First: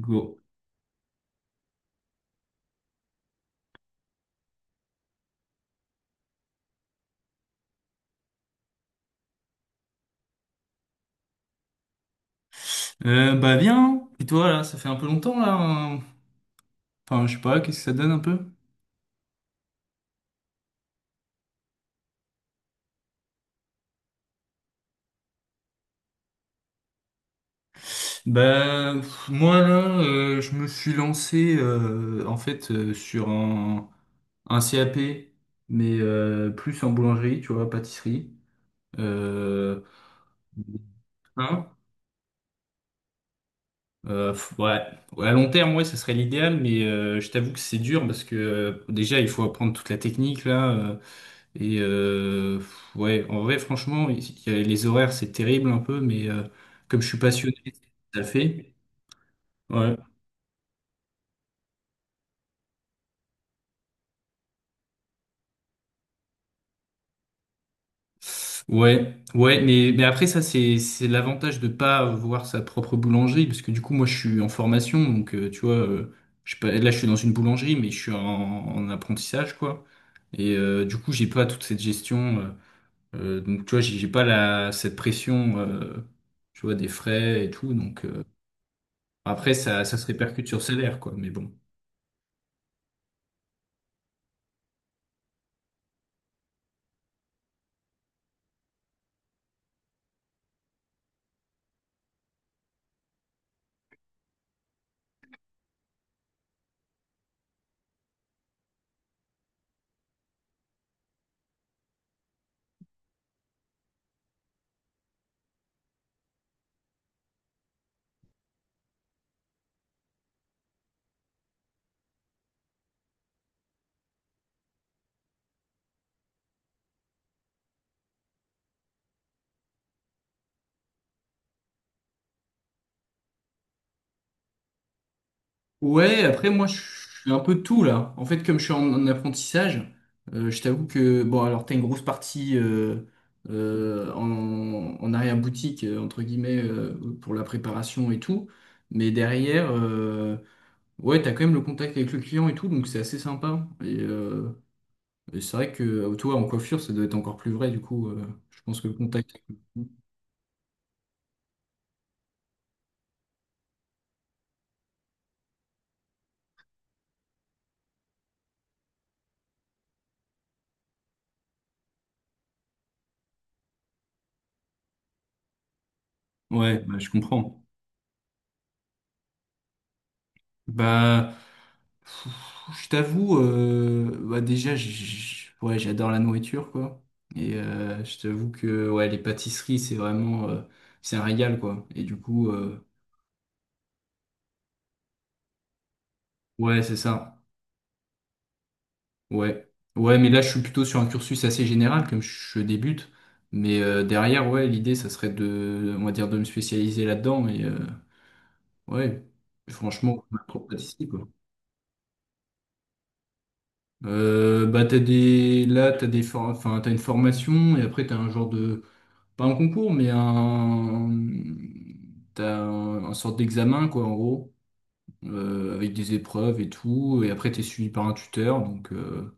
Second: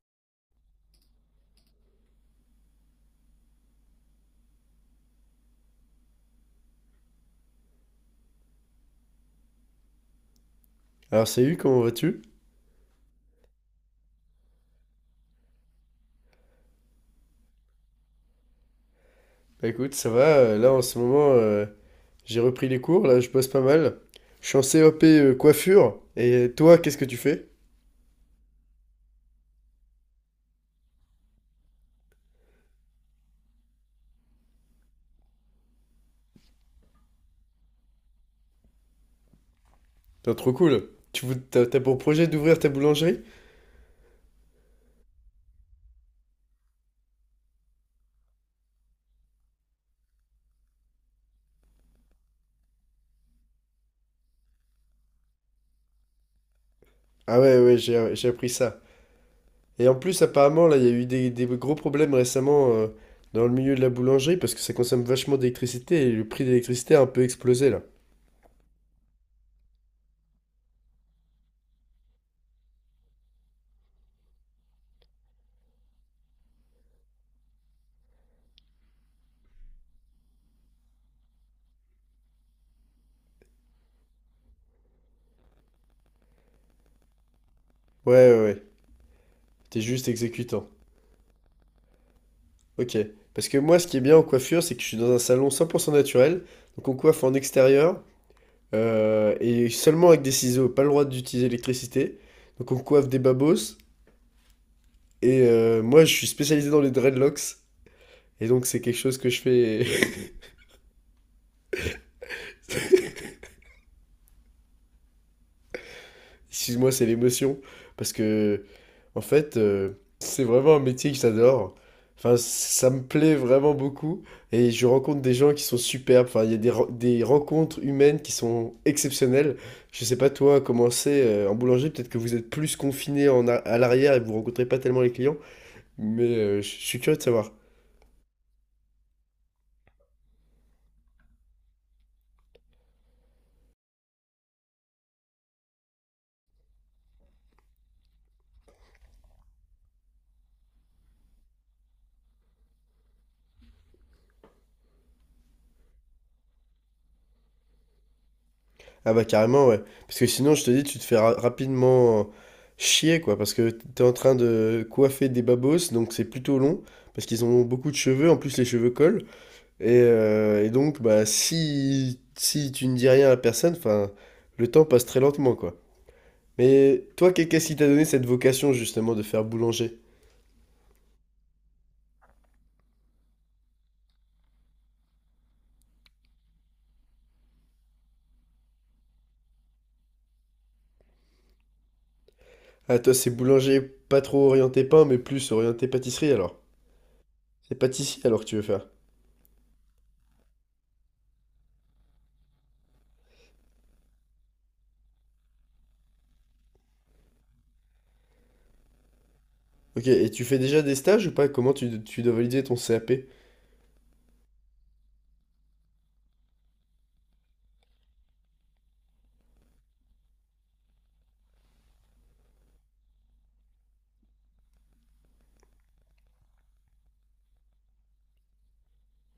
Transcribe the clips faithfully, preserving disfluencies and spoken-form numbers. Go. Alors salut, comment vas-tu? Euh, bah viens, et toi là, ça fait un peu longtemps là, hein. Enfin, je sais pas, qu'est-ce que ça donne un peu? Bah, écoute, ça va, euh, là en ce moment euh, j'ai repris les cours, là je bosse pas mal. Je suis en CAP euh, coiffure, et toi qu'est-ce que tu fais? Bah pff, moi là, euh, je me suis lancé euh, en fait euh, sur un, un C A P, mais euh, plus en boulangerie, tu vois, pâtisserie. Euh, T'es trop cool. Tu vou- hein? t'as, t'as pour projet d'ouvrir ta boulangerie? Euh, pff, ouais. Ouais, à long terme, ouais, ça serait l'idéal, mais euh, je t'avoue que c'est dur parce que euh, déjà il faut apprendre toute la technique là. euh, Et euh, ouais, en vrai, franchement, il y a- les horaires, c'est terrible un peu, mais euh, comme je suis Ah passionné, ouais, ouais, j'ai, ça le j'ai appris fait. ça. Et en Ouais, plus apparemment là il y a eu des, des gros problèmes récemment, euh, dans le milieu de la boulangerie parce que ça consomme vachement d'électricité et le prix de l'électricité a un peu explosé là. ouais, ouais, mais, mais après, ça, c'est, c'est l'avantage de pas voir sa propre boulangerie, parce que du coup, moi, je suis en formation, donc euh, tu vois, euh, je, suis pas- là, je suis dans une boulangerie, mais je suis en, en apprentissage, quoi. Et euh, du coup, j'ai pas toute cette gestion, euh, euh, donc tu vois, j'ai j'ai pas la, cette pression, euh, tu vois, des frais et tout, donc euh, Ouais, ouais, ouais, après, t'es ça, ça se juste répercute sur le exécutant. salaire, quoi, mais bon. Ok. Parce que moi ce qui est bien en coiffure c'est que je suis dans un salon cent pour cent naturel, donc on coiffe en extérieur. Euh, et seulement avec des ciseaux, pas le droit d'utiliser l'électricité. Donc on coiffe des babos. Et euh, moi, je suis spécialisé dans les dreadlocks. Et donc c'est quelque chose que je fais. Excuse-moi, c'est l'émotion. Parce que, en fait, euh, c'est vraiment un métier que j'adore. Enfin, ça me plaît vraiment beaucoup. Et je rencontre des gens qui sont superbes. Enfin, il y a des, re- des rencontres humaines qui sont exceptionnelles. Je sais pas, toi, comment c'est euh, en boulanger. Peut-être que vous êtes plus confiné en a- à l'arrière et vous rencontrez pas tellement les clients. Mais Ouais, après euh, je moi je je suis curieux de suis un savoir. peu tout là. En fait, comme je suis en, en apprentissage, euh, je t'avoue que bon alors t'as une grosse partie euh, euh, en, en arrière-boutique euh, entre guillemets euh, pour la préparation et tout, mais derrière euh, ouais t'as quand même le contact avec le client et tout, donc c'est assez sympa. Et, euh, et c'est vrai que euh, toi en coiffure ça doit être encore plus vrai du coup. Euh, je pense que le Ah bah contact. carrément, ouais. Parce que sinon, je te dis, tu te fais ra- rapidement chier, quoi. Parce que t'es en train de coiffer des babos, donc c'est plutôt long. Parce qu'ils ont beaucoup de cheveux, en plus les cheveux collent. Et, euh, et donc, bah si, si tu ne dis rien à la personne, enfin, le temps passe très lentement, quoi. Ouais, bah, Mais je toi, qu'est- comprends. qu'est-ce qui t'a donné cette vocation, justement, de faire boulanger? Bah je t'avoue, euh, bah déjà, j- j- ouais, j'adore la nourriture, quoi. Et euh, je t'avoue que ouais, les pâtisseries, c'est vraiment, euh, c'est un régal, quoi. Et du coup, euh, Ah, toi, c'est boulanger pas trop orienté pain, mais plus orienté pâtisserie, alors. ouais, c'est ça. C'est pâtissier, alors que tu veux faire. Ouais, ouais, mais là, je suis plutôt sur un cursus assez général, comme je débute. Mais euh, derrière, ouais, l'idée, ça serait de, on va dire, de me spécialiser là-dedans. Et euh, ouais, Ok, franchement, et ma tu fais propre déjà des pâtisserie, stages quoi. ou pas? Comment tu, tu dois valider ton CAP? Euh, bah t'as des là t'as des for- enfin t'as une formation et après t'as un genre de pas un concours, mais un, t'as un, un sorte d'examen, quoi, en gros, euh, avec des épreuves et tout. Et après, t'es suivi par un tuteur, donc euh,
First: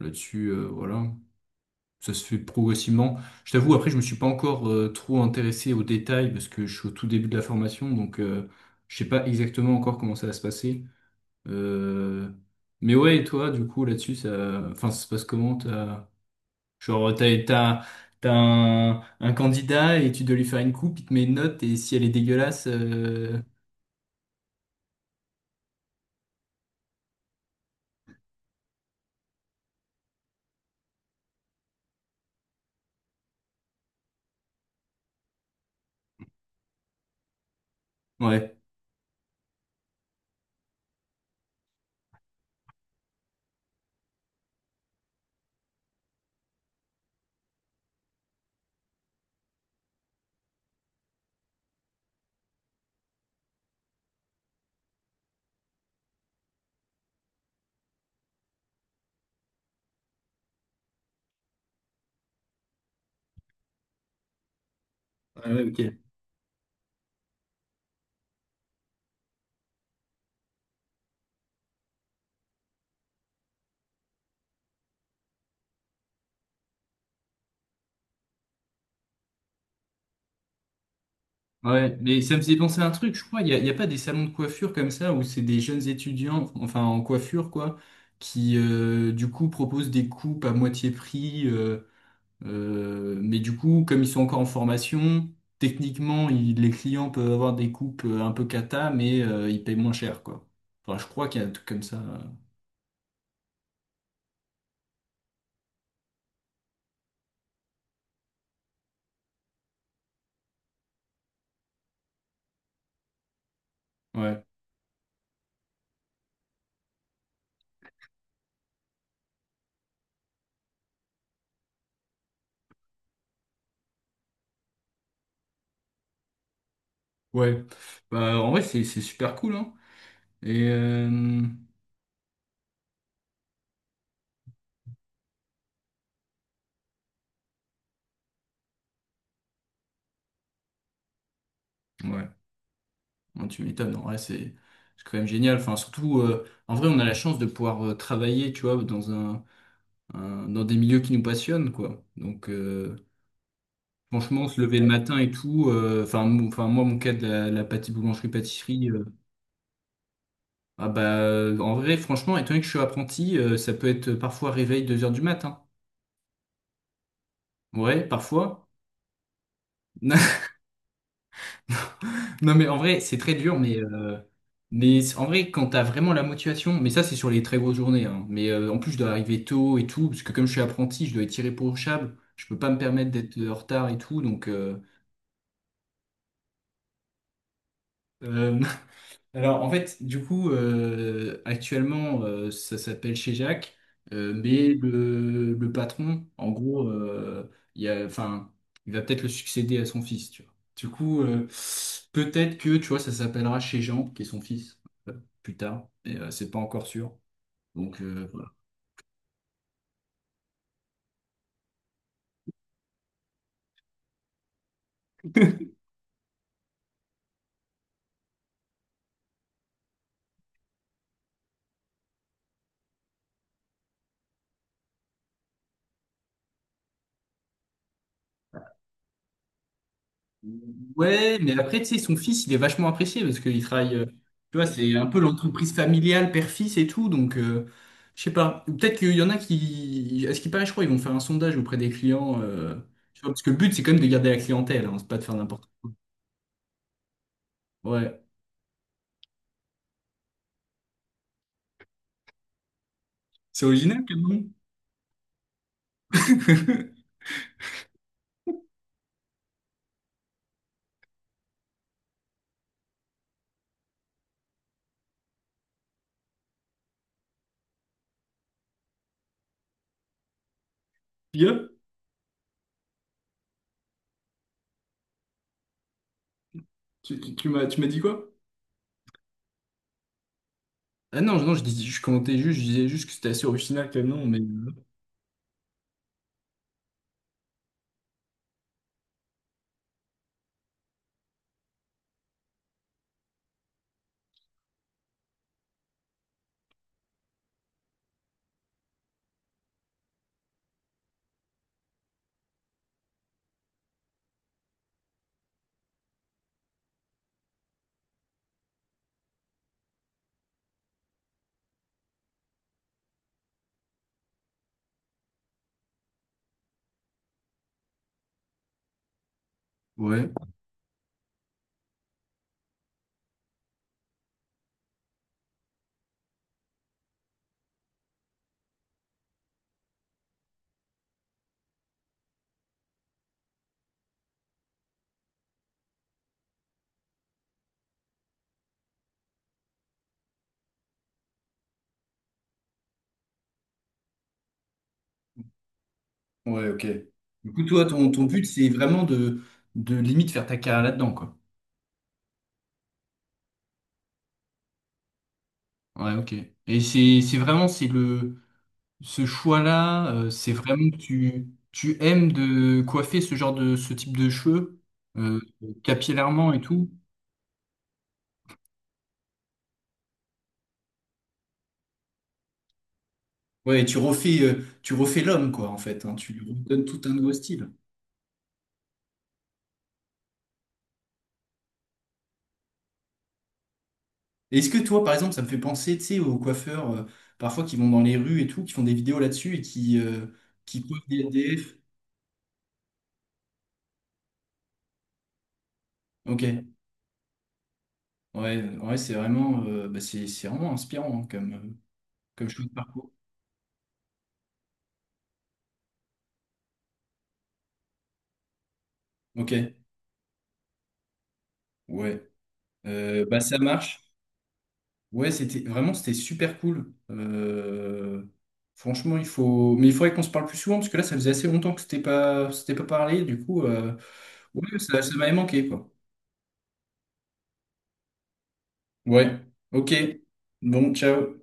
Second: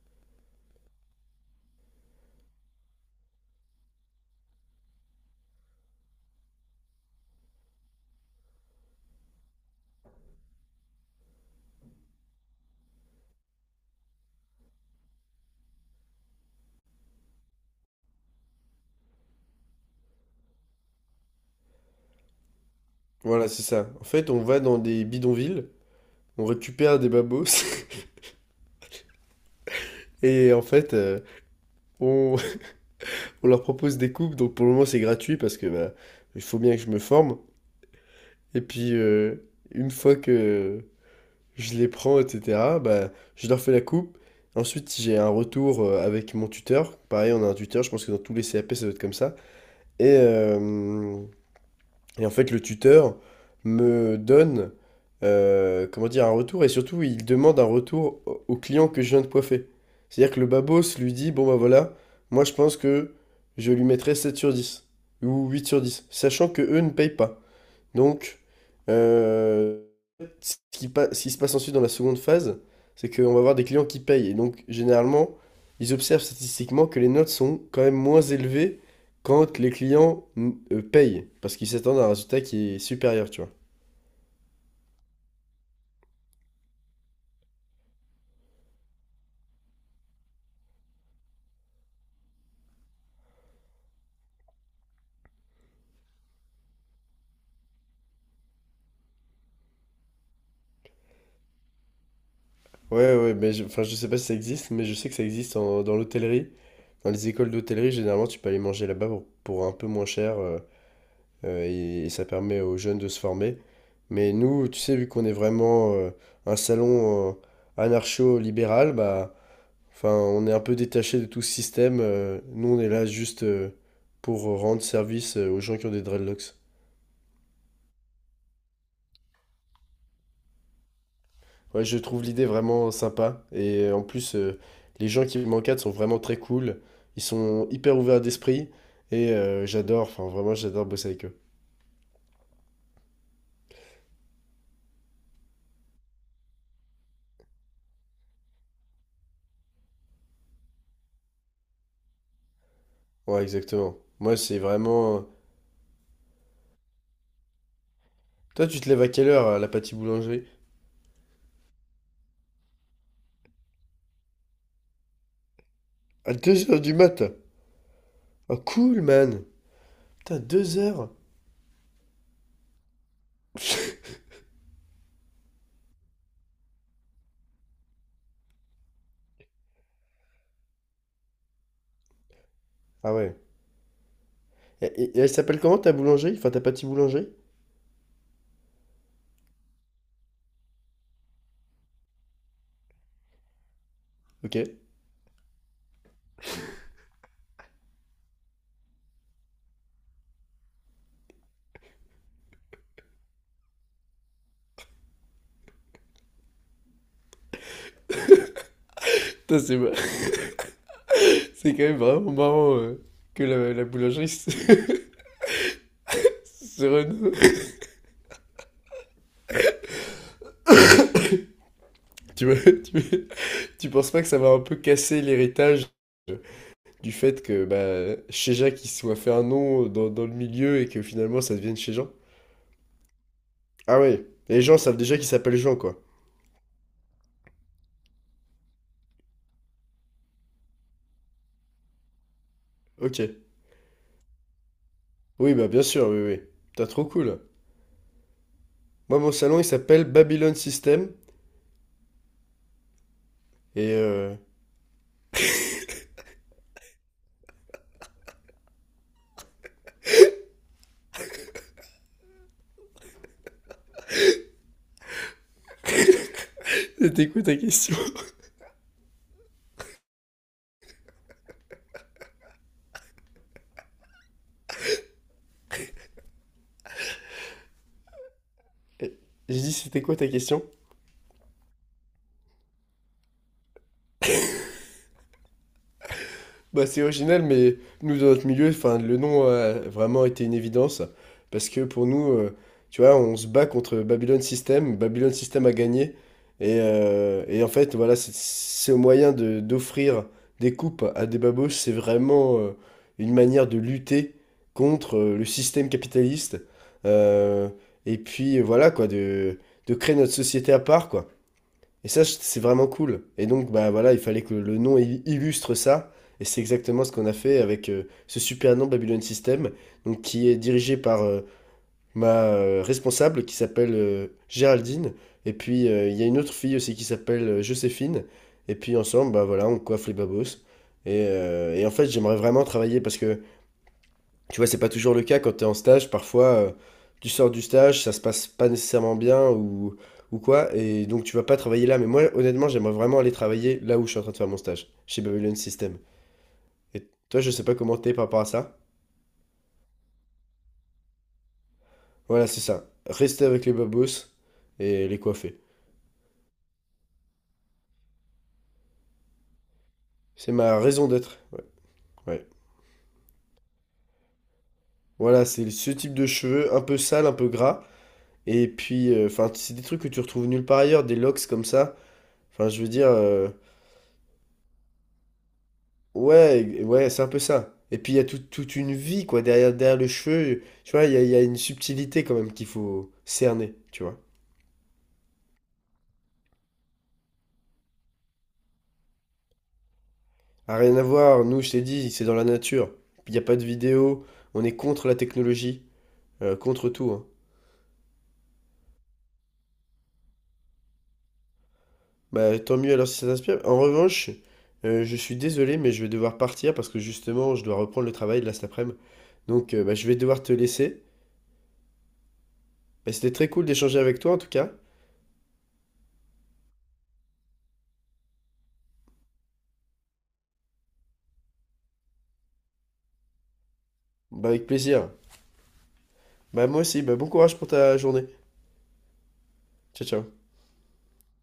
là-dessus, euh, voilà. Ça se fait progressivement. Je t'avoue, après, je me suis pas encore euh, trop intéressé aux détails parce que je suis au tout début de la formation, donc euh, je sais pas exactement encore comment ça va se passer. Euh, Mais ouais, et toi, du coup, là-dessus, ça, enfin, ça se passe comment? Genre, t'as, t'as, t'as un, un candidat et tu dois lui faire une coupe, il te met une note et si elle est dégueulasse, euh, Voilà, c'est ça. En fait, on va dans des bidonvilles, on récupère des babos, et en fait, euh, on, on leur propose des coupes. Donc pour le moment, c'est gratuit parce que bah, il faut bien que je me forme. ouais. Et puis, euh, une fois que je les prends, et cetera, bah, je leur fais la coupe. Ensuite, j'ai un retour euh, avec mon tuteur. Pareil, on a un tuteur, je pense que dans tous les CAP, ça doit être comme ça. Et, euh, Et en fait, le tuteur me donne, euh, comment dire, un retour et surtout, il demande un retour au au client que je viens de coiffer. C'est-à-dire que le babos lui dit, bon bah voilà, moi je pense que je lui mettrais sept sur dix ou Ouais, ouais, huit sur ok. dix, sachant que eux ne payent pas. Donc, euh, ce qui, pa- ce qui se passe ensuite dans la seconde phase, c'est qu'on va avoir des clients qui payent. Et donc, généralement, ils observent statistiquement que les notes sont quand même moins élevées quand les clients mm, euh, payent, parce qu'ils Ouais, s'attendent à un mais ça résultat me faisait qui est penser à un truc, je supérieur, crois. tu Il vois. y a, il y a pas des salons de coiffure comme ça où c'est des jeunes étudiants, enfin en coiffure quoi, qui euh, du coup proposent des coupes à moitié prix. euh, euh, mais du coup, comme ils sont encore en formation, techniquement, ils- les clients peuvent avoir des coupes euh, un peu cata, mais euh, ils payent moins cher quoi. Enfin, je crois qu'il y a un truc comme ça. euh. Ouais, ouais, mais je, enfin, je sais pas si ça existe, mais je sais que ça existe en- dans l'hôtellerie. Dans les écoles d'hôtellerie, généralement, tu peux aller manger là-bas pour, pour un peu moins cher. euh, euh, et, et ça permet aux jeunes de se former. Mais Ouais. nous, tu sais, vu qu'on est vraiment euh, un salon euh, anarcho-libéral, bah, enfin, on est un peu détaché de tout ce système. euh, nous, on est là juste euh, pour rendre service euh, aux gens qui ont des dreadlocks. Ouais, bah, en vrai, c'est c'est super cool, hein. Et euh, Ouais, je trouve l'idée vraiment sympa. Et euh, en plus, euh, les gens qui m'encadrent sont vraiment très cool. Ils sont hyper ouverts d'esprit. Et euh, j'adore, enfin, vraiment, j'adore bosser avec eux. ouais, non, tu m'étonnes, en vrai, c'est c'est quand même génial. Enfin, surtout, euh, en vrai, on a la chance de pouvoir euh, travailler, tu vois, dans un, un- dans des milieux qui nous passionnent, quoi. Donc, euh, Ouais, exactement. Moi, franchement, c'est se lever le vraiment... matin euh, et tout, euh, enfin, mou- enfin, moi, mon cas de la, la pâti- Toi, tu boulangerie-pâtisserie, te lèves euh, à quelle heure à la pâtisserie boulangerie? ah bah, euh, en vrai, franchement, étant donné que je suis apprenti, euh, ça peut être parfois réveil deux heures du matin. À deux heures du mat? Ouais, Oh parfois. cool man! Putain, deux heures. Non, mais en vrai, c'est très dur, mais, euh, mais c- en vrai, quand t'as vraiment la motivation, mais ça, c'est sur les très grosses journées, hein. Mais euh, en plus, je dois arriver tôt et tout, parce que comme je suis apprenti, je dois être irréprochable, je peux pas me permettre Ah d'être ouais. euh, en retard et tout, donc euh, Et, et- et elle s'appelle comment ta boulangerie? Enfin ta pâtisserie boulangerie? euh, alors, en fait, du coup, euh, actuellement, euh, ça s'appelle chez Jacques, euh, Ok. mais le, le patron, en gros, euh, il y a, enfin, il va peut-être le succéder à son fils, tu vois. Du coup, euh, peut-être que, tu vois, ça s'appellera chez Jean, qui est son fils, euh, plus tard, mais euh, c'est pas encore sûr. Donc, euh, Putain, c'est mar- c'est quand même vraiment marrant, euh, que la, la boulangerie se, voilà. se renomme. Tu vois, tu, tu penses pas que ça va un peu casser l'héritage, euh, du fait que bah, chez Chéja qui soit fait un nom dans, dans le milieu et que Ouais, finalement ça mais devienne après, tu chez sais, Jean? son fils, il est vachement apprécié parce qu'il travaille, Ah euh, ouais, tu les vois, gens c'est savent un déjà peu qu'il s'appelle l'entreprise Jean quoi. familiale père-fils et tout, donc euh, je sais pas. Peut-être qu'il y en a qui, à ce qui paraît, je crois, ils vont faire un sondage auprès des clients, euh, tu Ok. vois, parce que le but, c'est quand même de garder la clientèle, hein, c'est pas de faire Oui n'importe bah bien sûr, oui, oui. T'as trop cool. quoi. Ouais. Moi, mon salon, il s'appelle Babylon System. C'est Et original, quand euh, même. c'était quoi ta question? Bien. Tu, tu- tu m'as, tu m'as dit quoi? j'ai dit, c'était quoi ta question? Ah non, non, je dis, je commentais juste, je disais juste que c'était assez original, quand même, non, mais... euh, Bah, c'est original, mais nous, dans notre milieu, enfin, le nom a vraiment été une évidence. Parce que pour nous, euh, tu vois, on se bat contre Babylon System. Babylon System a gagné. Et, euh, et en fait, voilà, c'est c'est au moyen de, d'offrir des coupes à des babouches. C'est vraiment euh, une manière de lutter contre, euh, le système capitaliste. Euh, et puis, voilà, quoi, de, de créer notre société à part, quoi. Et ça, je- c'est vraiment cool. Et donc, bah voilà, il fallait que le nom il- illustre ça. Et c'est exactement ce qu'on a fait avec, euh, ce super nom Babylon System, donc ouais. qui est dirigé par euh, ma euh, responsable qui s'appelle, euh, Géraldine. Et puis, euh, il y a une autre fille aussi qui s'appelle, euh, Joséphine. Et puis, ensemble, bah voilà, on coiffe les babos. Et, euh, et en fait, j'aimerais vraiment travailler parce que tu vois, c'est pas toujours le cas quand tu es en stage. Parfois, euh, tu sors du stage, ça se passe pas nécessairement bien ou, ou quoi, et donc tu vas pas travailler là. Mais moi, honnêtement, j'aimerais vraiment aller travailler là où je suis en train de faire mon stage, chez Babylon System. Ouais, ok. Et toi, je Du coup, sais pas toi, comment ton, t'es ton par rapport but, à c'est ça. vraiment de, de limite faire ta carrière là-dedans, quoi. Voilà, c'est ça. Rester avec les babos et les coiffer. Ouais, ok. Et c'est c'est vraiment c'est le ce choix-là, euh, c'est C'est ma vraiment que raison d'être. tu Ouais. tu aimes Ouais. de coiffer ce genre de ce type de cheveux euh, Voilà, c'est ce type de capillairement et cheveux, un tout. peu sale, un peu gras. Et puis, euh, enfin, c'est des trucs que tu retrouves nulle part ailleurs, des locks comme ça. Enfin, je veux dire. euh, Ouais, et tu refais euh, tu refais l'homme quoi en fait, hein. Tu lui Ouais, donnes tout ouais, un c'est un nouveau peu style. ça. Et puis il y a tout- toute une vie, quoi, derrière, derrière le cheveu. Tu vois, il y a, il y a une subtilité quand même qu'il faut cerner, tu vois. Et est-ce que toi par exemple ça me fait penser tu sais aux coiffeurs euh, parfois qui vont dans les rues et tout, qui font des vidéos là-dessus et qui euh, A qui rien à coiffent des voir, nous, je S D F. t'ai dit, c'est dans la nature. Il n'y a pas de vidéo, on est contre la technologie, euh, Ok. contre tout, hein. Ouais, ouais, c'est vraiment euh, bah, c'est c'est vraiment inspirant hein, comme euh, comme Bah choix de tant mieux alors parcours. si ça t'inspire. En revanche, euh, je suis désolé, mais je vais devoir partir parce que justement, je dois reprendre le travail de là cet après-midi. Ok. Donc euh, bah, je vais devoir te laisser. Ouais. Bah, Euh, c'était bah très ça cool d'échanger marche. avec toi en tout cas. Ouais, c'était vraiment c'était super cool. Euh, franchement, il faut, mais il faudrait qu'on se parle plus souvent parce que là, ça faisait assez longtemps que c'était pas, c'était pas parlé. Du coup, euh, Bah avec ouais, ça, plaisir. ça m'avait manqué quoi. Bah moi aussi, bah bon courage pour ta journée. Ouais. Ok. Ciao, ciao. Bon, ciao.